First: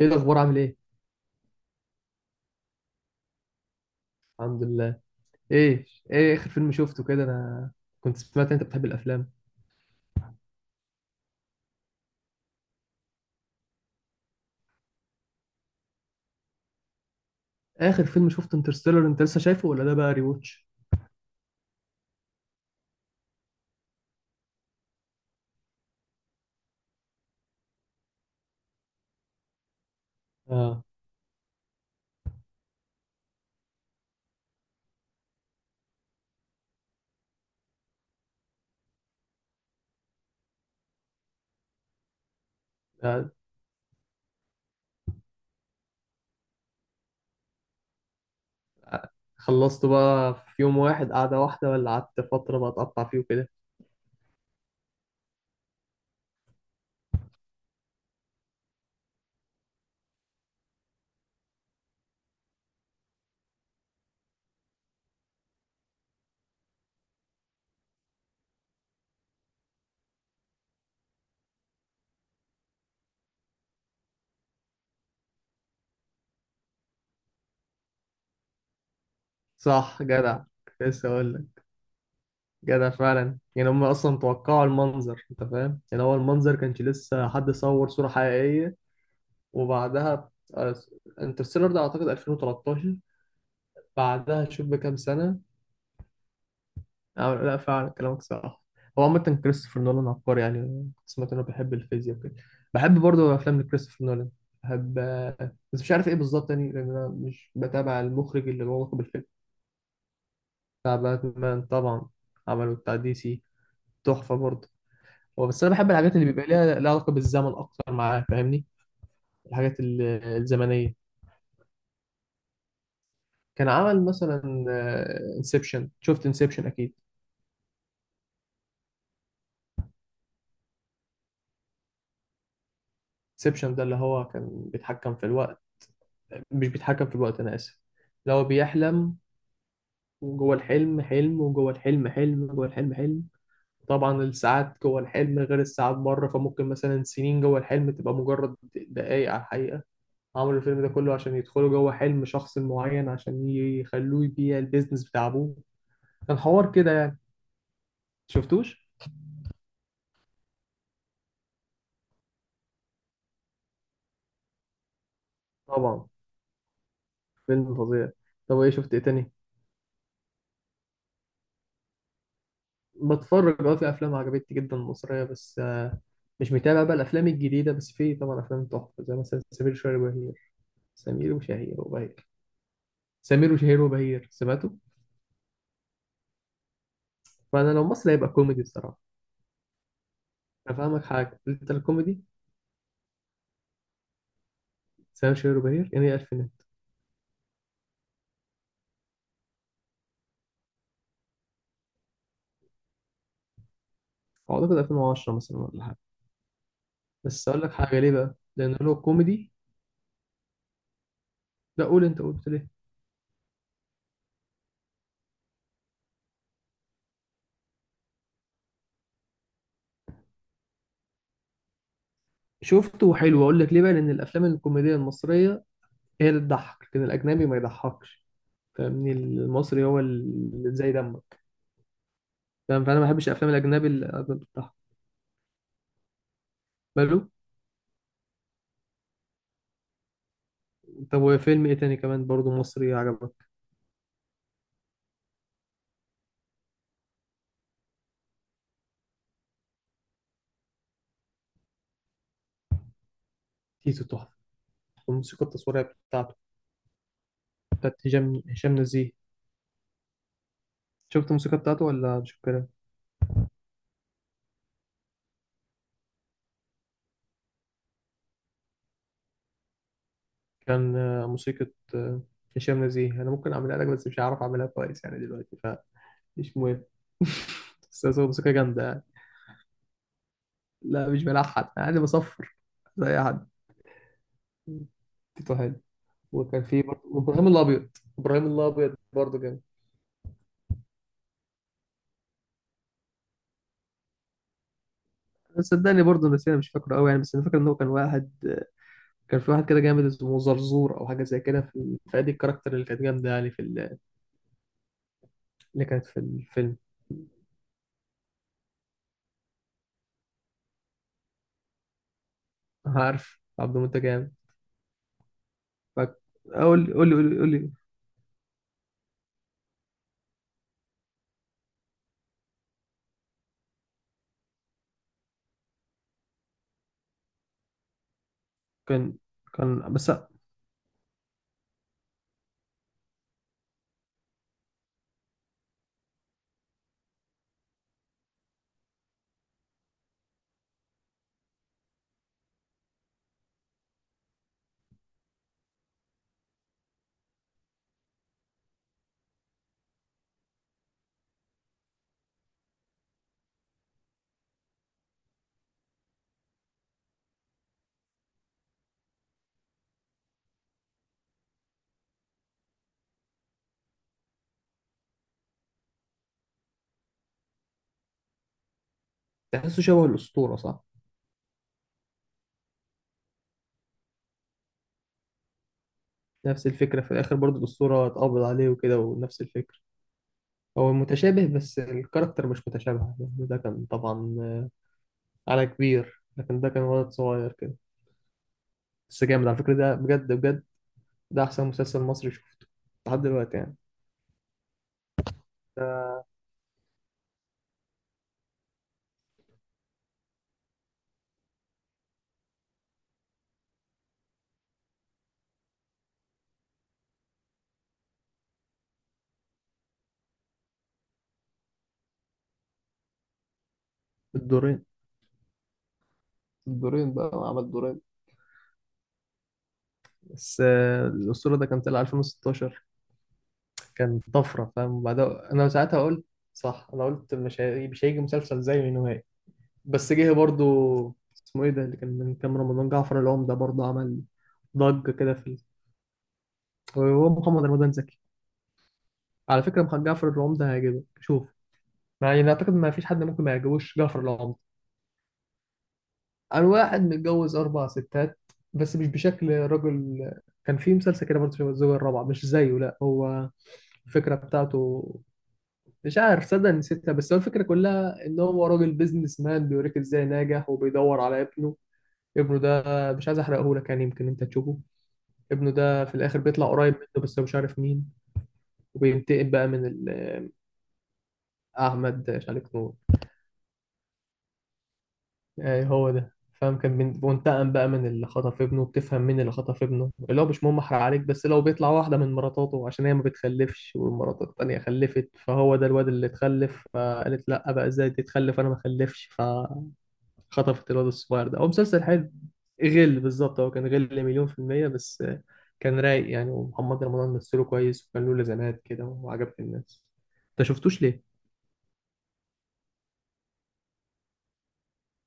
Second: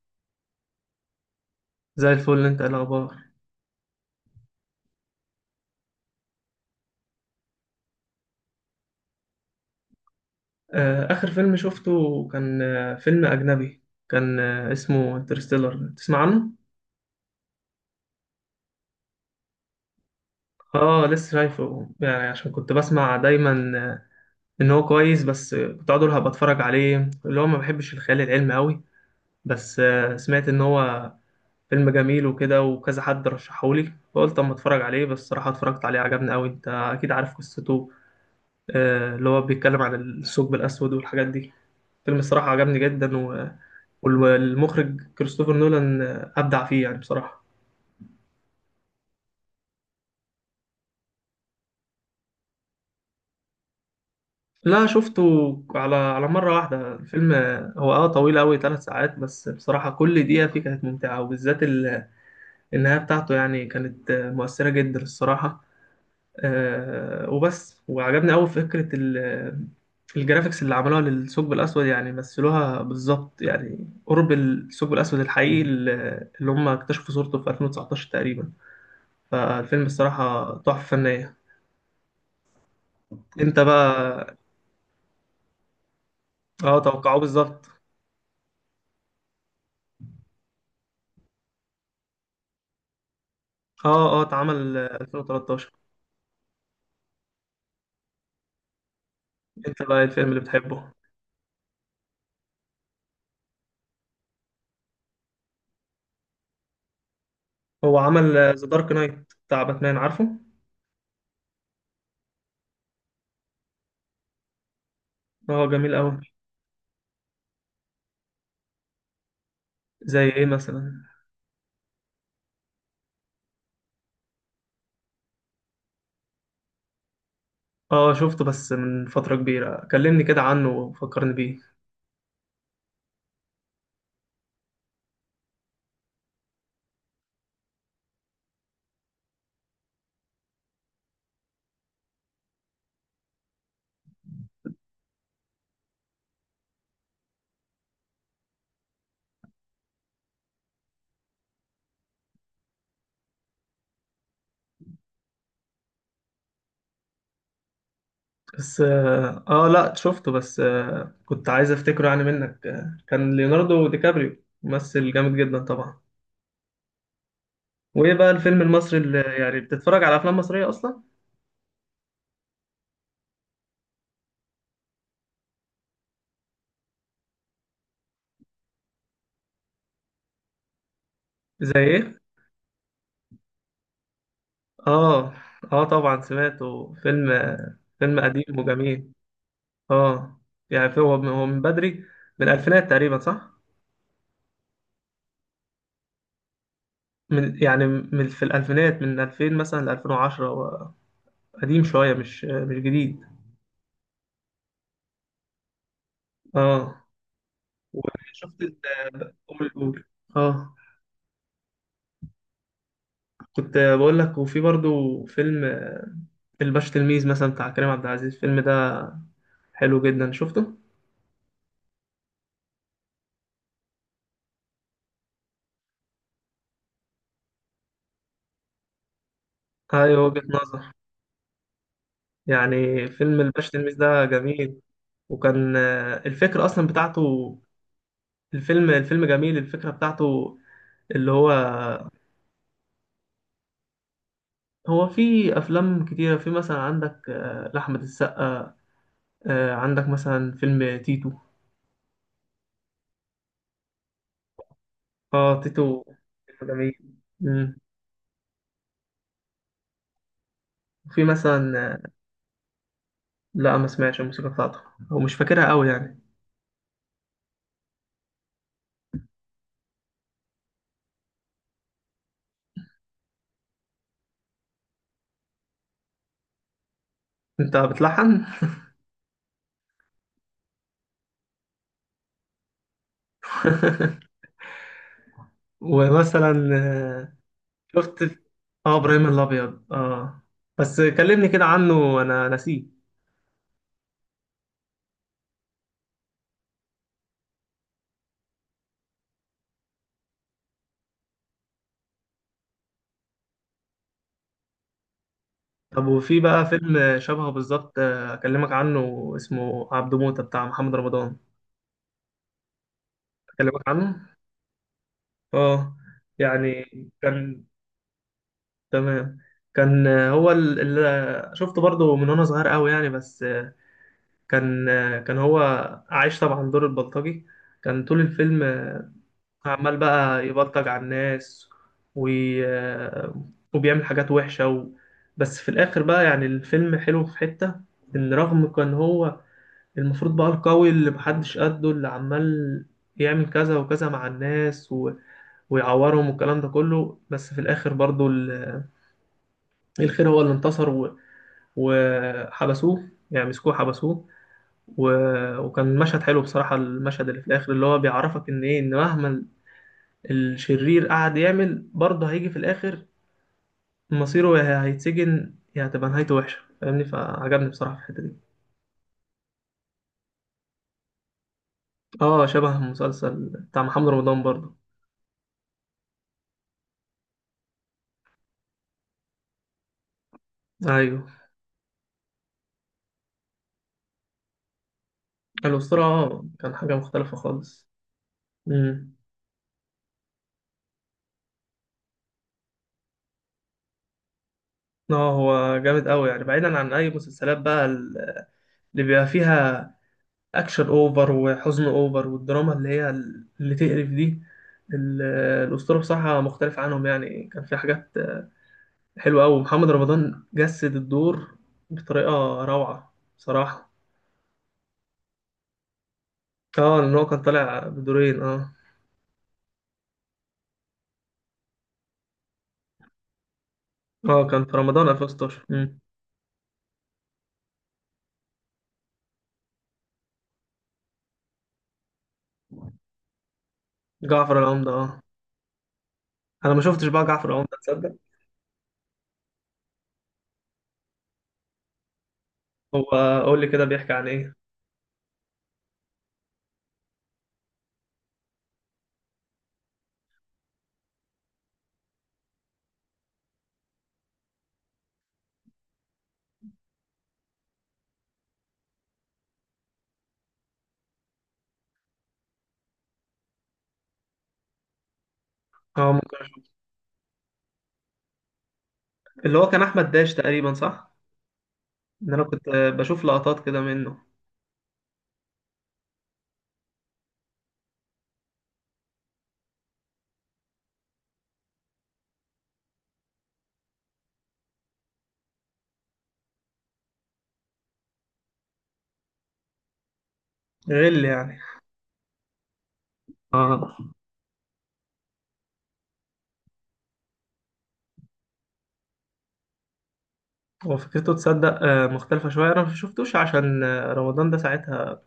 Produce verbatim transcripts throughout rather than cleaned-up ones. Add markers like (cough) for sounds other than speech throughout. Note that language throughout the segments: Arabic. ايه الاخبار، عامل ايه؟ زي الفل، انت ايه الاخبار؟ الحمد لله. ايه؟ ايه اخر فيلم شفته كده انا؟ كنت سمعت إن انت بتحب الافلام. آه، اخر فيلم شفته كان آه، فيلم اجنبي. كان آه، اسمه انترستيلر، تسمع عنه؟ اخر فيلم شفته انترستيلر، انت لسه شايفه ولا ده بقى ريوتش؟ اه لسه شايفه، يعني عشان كنت بسمع دايما آه، ان هو كويس، بس آه، كنت اقعد اقول هبقى اتفرج عليه، اللي هو ما بحبش الخيال العلمي قوي. بس آه، سمعت ان اه. هو فيلم جميل وكده وكذا، حد رشحهولي فقلت اما اتفرج عليه، بس الصراحه اتفرجت عليه عجبني قوي. انت اكيد عارف قصته، آه، اللي هو بيتكلم عن الثقب الاسود والحاجات دي. فيلم الصراحة عجبني جدا آه، و... والمخرج كريستوفر نولان أبدع فيه يعني بصراحة. خلصته بقى في يوم واحد قعده واحده ولا قعدت فتره بقى اتقطع فيه وكده؟ لا، شفته على على مرة واحدة الفيلم. هو اه طويل أوي، ثلاث ساعات، بس بصراحة كل دقيقة فيه كانت ممتعة، وبالذات ال- النهاية بتاعته يعني كانت مؤثرة جدا الصراحة. آه وبس، وعجبني أوي فكرة ال- الجرافيكس اللي عملوها للثقب الأسود، يعني مثلوها بالظبط يعني قرب الثقب الأسود الحقيقي، اللي اللي هم اكتشفوا صورته في ألفين وتسعتاشر تقريبا. فالفيلم صح، جدع. الصراحة كنت تحفة لسه اقول فنية. لك. جدع فعلا، انت يعني هم اصلا بقى. توقعوا المنظر، انت فاهم، يعني هو المنظر اه كانش توقعوه لسه حد بالظبط. صور صوره حقيقيه. وبعدها آه، انترستيلر ده اعتقد ألفين وتلتاشر. اه اه بعدها اتعمل شوف بكام سنه. ألفين وتلتاشر. آه، لا فعلا كلامك صح. هو عامة كريستوفر انت بقى ايه نولان الفيلم اللي عبقري، يعني بتحبه؟ كنت سمعت انه بيحب الفيزياء وكده. بحب برضه افلام لكريستوفر نولان. بحب آه، بس مش عارف ايه بالظبط، يعني لان انا مش هو بتابع عمل المخرج اللي ذا له دارك علاقه نايت بالفيلم. بتاع باتمان، عارفه؟ بتاع باتمان طبعا. عمله بتاع دي سي. تحفة برضه. هو بس اه انا بحب جميل قوي. الحاجات اللي بيبقى ليها لها علاقة بالزمن اكتر معاه، فاهمني. الحاجات ال- زي ايه مثلا؟ الزمنية. كان عمل مثلا انسبشن، شفت انسبشن اكيد. اه شفته بس من فترة كبيرة، كلمني كده عنه وفكرني بيه. انسبشن ده اللي هو كان بيتحكم في الوقت، مش بيتحكم في الوقت، أنا آسف، لو بيحلم وجوه الحلم حلم، وجوه الحلم حلم، جوه الحلم حلم. طبعا الساعات جوه الحلم غير الساعات بره، فممكن مثلا سنين جوه الحلم تبقى مجرد دقايق على الحقيقة. عملوا الفيلم ده كله عشان يدخلوا جوه حلم شخص معين عشان يخلوه يبيع البيزنس بتاع أبوه. كان حوار كده يعني. شفتوش؟ بس اه آه، لا شفته، بس آه كنت عايز افتكره يعني منك. آه، كان ليوناردو دي كابريو ممثل جامد جدا طبعا. طبعا. فيلم فظيع. وايه بقى طب الفيلم ايه شفت المصري ايه اللي، تاني؟ يعني بتتفرج على افلام مصرية اصلا؟ بتفرج اه، في افلام عجبتني جدا مصريه، بس آه، مش متابع بقى الافلام الجديده، بس في طبعا افلام تحفه زي مثلا سمير شهير وبهير، سمير زي وشهير ايه؟ وبهير، سمير وشهير وبهير سمعته. اه. اه طبعا سمعته، فيلم فانا لو مصري فيلم هيبقى قديم كوميدي بصراحه. وجميل. اه. يعني في- افهمك هو من حاجه، هو من انت بدري، الكوميدي. من الألفينات تقريبا، صح؟ سمير وشهير وبهير يعني ايه الفينات؟ من يعني من في الألفينات، من ألفين مثلا ل ألفين وعشرة، هو قديم شوية، مش مش جديد. اعتقد ألفين وعشرة مثلا ولا حاجه. اه. بس اقول لك حاجه ليه بقى، وشفت لان ال- هو كوميدي. قول قول اه، لا قول، انت قلت ليه. كنت بقول لك، وفي برضو فيلم آه، الباشا تلميذ مثلا بتاع كريم عبد العزيز. الفيلم ده حلو جدا، شفته؟ شفته وحلو. اقول لك ليه بقى، لان الافلام الكوميديه المصريه هي اللي تضحك، لكن الاجنبي ما يضحكش، فاهمني. المصري هو ايوه، وجهة اللي زي نظر. دمك، فاهم. فانا ما يعني بحبش فيلم الافلام الباشا الاجنبي تلميذ ده اللي بتاعها. جميل. وكان آه، الفكرة أصلا ماله. بتاعته، الفيلم الفيلم جميل، الفكرة بتاعته. طب اللي هو، وفيلم ايه تاني كمان برضه مصري عجبك؟ هو في أفلام كتيرة. في مثلا عندك آه، لأحمد السقا آه، عندك مثلا فيلم تيتو. تيتو تحفه، والموسيقى اه التصويريه تيتو بتاعته فيلم جميل. مم. بتاعت هشام هشام نزيه. وفي شفت الموسيقى مثلا بتاعته آه، ولا مش فاكرها؟ لا ما سمعتش الموسيقى بتاعته، أو مش فاكرها أوي يعني. كان آه، موسيقى. آه، هشام نزيه، انا ممكن اعملها لك، بس مش هعرف اعملها كويس يعني دلوقتي، فمش مهم. أنت (laughs) بس هو بتلحن؟ موسيقى جامده يعني. لا مش بلحن، انا عادي بصفر زي اي حد. (laughs) تيتو حلو. وكان ومثلا في برضه آه، وابراهيم الابيض. شفت، ابراهيم الابيض اه إبراهيم برضه جامد. الأبيض اه، بس كلمني كده عنه أنا نسيه. صدقني برضه، بس انا مش فاكره قوي يعني، بس انا فاكر ان هو كان واحد، كان في واحد كده جامد اسمه زرزور او حاجه زي كده، في فادي الكاركتر اللي كانت جامده يعني، في ال- اللي كانت طب في وفي بقى الفيلم. فيلم شبهه بالظبط آه، اكلمك عنه، اسمه عبده موتة بتاع محمد رمضان. عارف عبد اكلمك المنتج عنه. جامد. اه فقول، يعني. قول قول لي قول لي قول كان، لي. تمام. كان آه، هو اللي شفته برضه من وانا صغير قوي يعني، بس آه، كان آه، كان هو عايش طبعا دور البلطجي. كان طول الفيلم آه، كان كان عمال بس. بقى يبلطج على الناس وي... آه، وبيعمل حاجات وحشة و... بس في الاخر بقى يعني الفيلم حلو في حتة، ان رغم كان هو المفروض بقى القوي اللي محدش قده، اللي عمال يعمل كذا وكذا مع الناس و... ويعورهم والكلام ده كله، بس في الآخر برضو ال- الخير هو اللي انتصر و... وحبسوه يعني، مسكوه حبسوه و... وكان مشهد حلو بصراحة، المشهد اللي في الآخر اللي هو بيعرفك إن إيه، إن مهما الشرير قعد يعمل، برضه هيجي في الآخر مصيره، يا هيتسجن يا هتبقى نهايته وحشة، فاهمني؟ فعجبني بصراحة في الحتة دي. تحسه شبه الاسطوره صح. اه شبه مسلسل بتاع محمد رمضان برضه. نفس الفكره في الاخر برضه الاسطوره اتقبض عليه وكده، ونفس الفكره. هو ايوه متشابه، بس الكاركتر مش متشابه يعني، ده كان طبعا على الأسطورة، كبير، اه لكن ده كان كان حاجة ولد مختلفة صغير كده. خالص. امم. بس جامد على فكره ده، بجد بجد. ده احسن مسلسل مصري شفته لحد دلوقتي يعني. اه هو جامد أوي يعني، بعيدا عن أي مسلسلات بقى ال- اللي بيبقى فيها أكشن أوفر وحزن أوفر، والدراما اللي هي ال- اللي تقرف دي، ال- الأسطورة بصراحة مختلف عنهم، يعني كان في حاجات حلوة أوي، محمد رمضان جسد الدور بطريقة روعة بصراحة. الدورين، اه الدورين لأن هو بقى كان عمل طالع دورين. بدورين اه. بس آه، الأسطورة ده كان طلع ألفين وستاشر، كان اه كان طفرة في فاهم. رمضان بعدها ألفين وستاشر. أنا امم. ساعتها قلت، صح أنا قلت، مش هي... مش هيجي مسلسل زيه نهائي. بس جه برضو. اسمه إيه ده اللي كان من كام رمضان؟ جعفر العمدة برضو عمل جعفر العمدة ضجة اه، كده. في ال... أنا ما شفتش بقى وهو جعفر محمد العمدة، رمضان تصدق؟ زكي. على فكرة محمد جعفر العمدة هيعجبك، شوف. يعني أنا أعتقد ما هو فيش حد ممكن ما قول لي كده، يعجبوش بيحكي جعفر عن إيه؟ العمدة. أنا واحد متجوز أربع ستات، بس مش بشكل راجل. كان في مسلسل كده برضه شبه الزوجة الرابعة، مش زيه، لا، هو الفكرة بتاعته مش عارف، صدق نسيتها، بس هو الفكرة كلها إن هو راجل بيزنس مان بيوريك إزاي ناجح، وبيدور على ابنه. ابنه ده، مش عايز أحرقه لك يعني، يمكن أنت تشوفه. ابنه ده اه في ممكن. الآخر بيطلع قريب منه، بس هو مش عارف مين. وبينتقم اللي بقى هو كان من احمد داش ال- تقريبا، صح؟ أحمد ان انا مش كنت عارف آه، نور. بشوف لقطات كده منه. يعني هو ده فاهم، كان بين- بينتقم بقى من اللي خطف ابنه، بتفهم مين اللي خطف ابنه، اللي هو مش مهم أحرق عليك، بس لو بيطلع واحدة من مراتاته، عشان هي ما بتخلفش، والمرات التانية خلفت، فهو ده الواد اللي اتخلف، فقالت لأ بقى، إزاي تتخلف أنا ما خلفش، ف خطفت الواد غل الصغير ده. يعني. هو مسلسل حلو. غل بالظبط، هو كان اه غل مليون في المية، بس آه، كان رايق يعني. ومحمد رمضان مثله كويس، وكان له لازمات كده وعجبت الناس. انت هو شفتوش ليه؟ فكرته تصدق آه، مختلفة شوية، انا ما شفتوش عشان آه، رمضان ده ساعتها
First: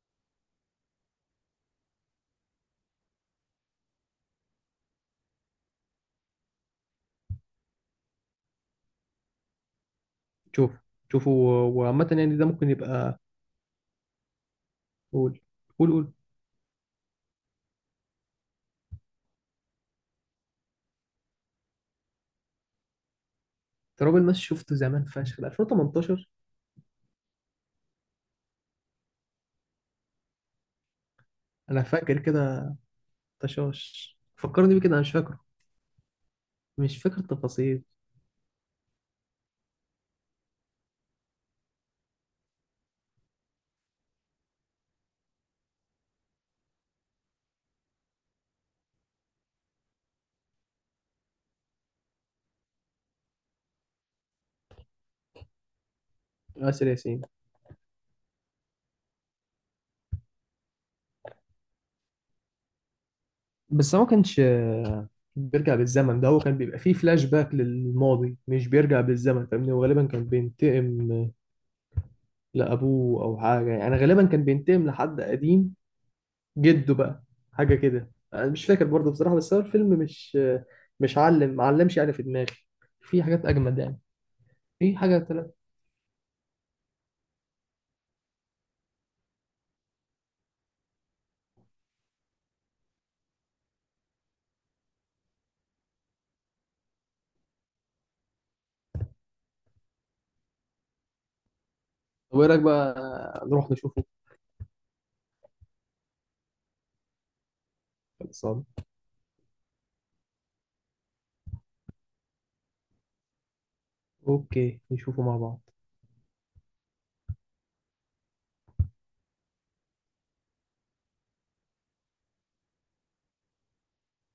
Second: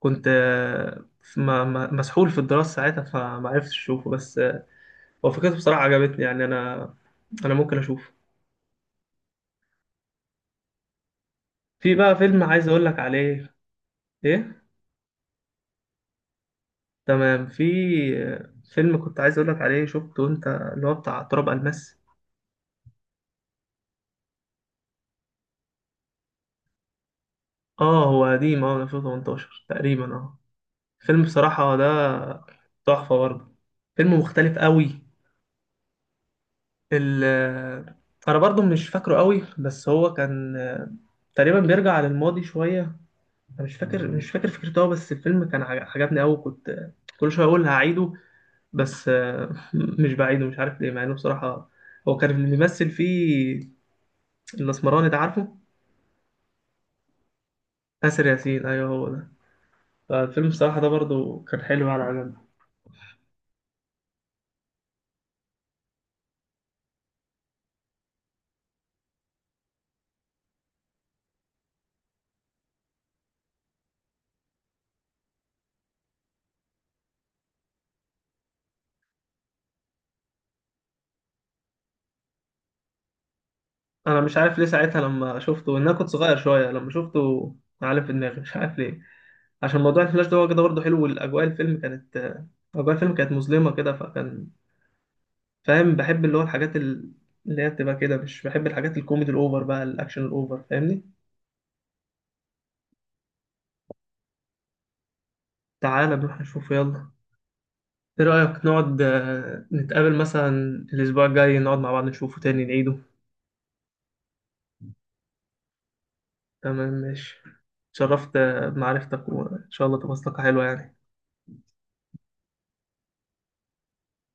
كنت آه، في- ما- ما- مسحول في الدراسة ساعتها فما عرفتش اشوفه، بس آه، هو فكرته بصراحة عجبتني، يعني انا انا ممكن اشوفه. شوف، شوفوا. و- في وعامة بقى يعني فيلم ده عايز ممكن اقول لك يبقى. عليه. ايه؟ قول قول قول. تمام. في آه، فيلم كنت عايز اقول لك عليه، شفته انت، اللي هو بتاع تراب الماس. تراب الماس شفته زمان فشخ، ده ألفين وتمنتاشر. اه هو قديم، اه ألفين وتمنتاشر تقريبا اه. فيلم بصراحة انا ده فاكر كده. تحفة برضه، فيلم طشاش مختلف فكرني بيه كده قوي. انا مش فاكره. مش فاكر ال التفاصيل. أنا برضه مش فاكره قوي، بس هو كان تقريبا بيرجع للماضي شوية، أنا مش فاكر مش فاكر فكرته أوي، بس الفيلم كان عج- عجبني قوي، كنت كل شوية أقول هعيده، بس آه، (laughs) مش بعيده مش عارف ليه، مع إنه بصراحة. هو كان اللي بيمثل فيه الأسمراني ده، عارفه؟ آسر ياسين. آسر ياسين، أيوه هو ده. فالفيلم بصراحة ده برضه كان حلو، يعني عجبني. بس هو ما كانش آه، بيرجع بالزمن، ده هو كان بيبقى فيه فلاش باك للماضي، مش بيرجع بالزمن فاهمني. وغالبا كان بينتقم لأبوه أو حاجة يعني، غالبا كان بينتقم لحد قديم جده بقى، حاجة كده، أنا مش فاكر برضه بصراحة. بس هو الفيلم مش آه، مش علم معلمش يعني في دماغي، في حاجات أجمد يعني. انا مش عارف ليه في ساعتها حاجة لما تلات. شفته، ان انا كنت صغير شويه لما شفته، معلم في دماغي مش عارف ليه، عشان موضوع الفلاش ده هو كده برضه حلو، والاجواء، الفيلم كانت اجواء الفيلم كانت مظلمه كده، فكان فاهم، بحب اللي هو الحاجات ال- اللي هي بتبقى كده، مش بحب الحاجات الكوميدي الاوفر بقى، الاكشن الاوفر، فاهمني؟ طب إيه رأيك بقى نروح نشوفه؟ تعالى نروح نشوفه يلا. ايه رايك خلصان. نقعد آه، نتقابل مثلا الاسبوع الجاي، نقعد مع بعض نشوفه تاني، نعيده. أوكي نشوفه مع بعض. تمام ماشي. اتشرفت آه، بمعرفتك، وان شاء الله تبقى صداقه حلوه يعني.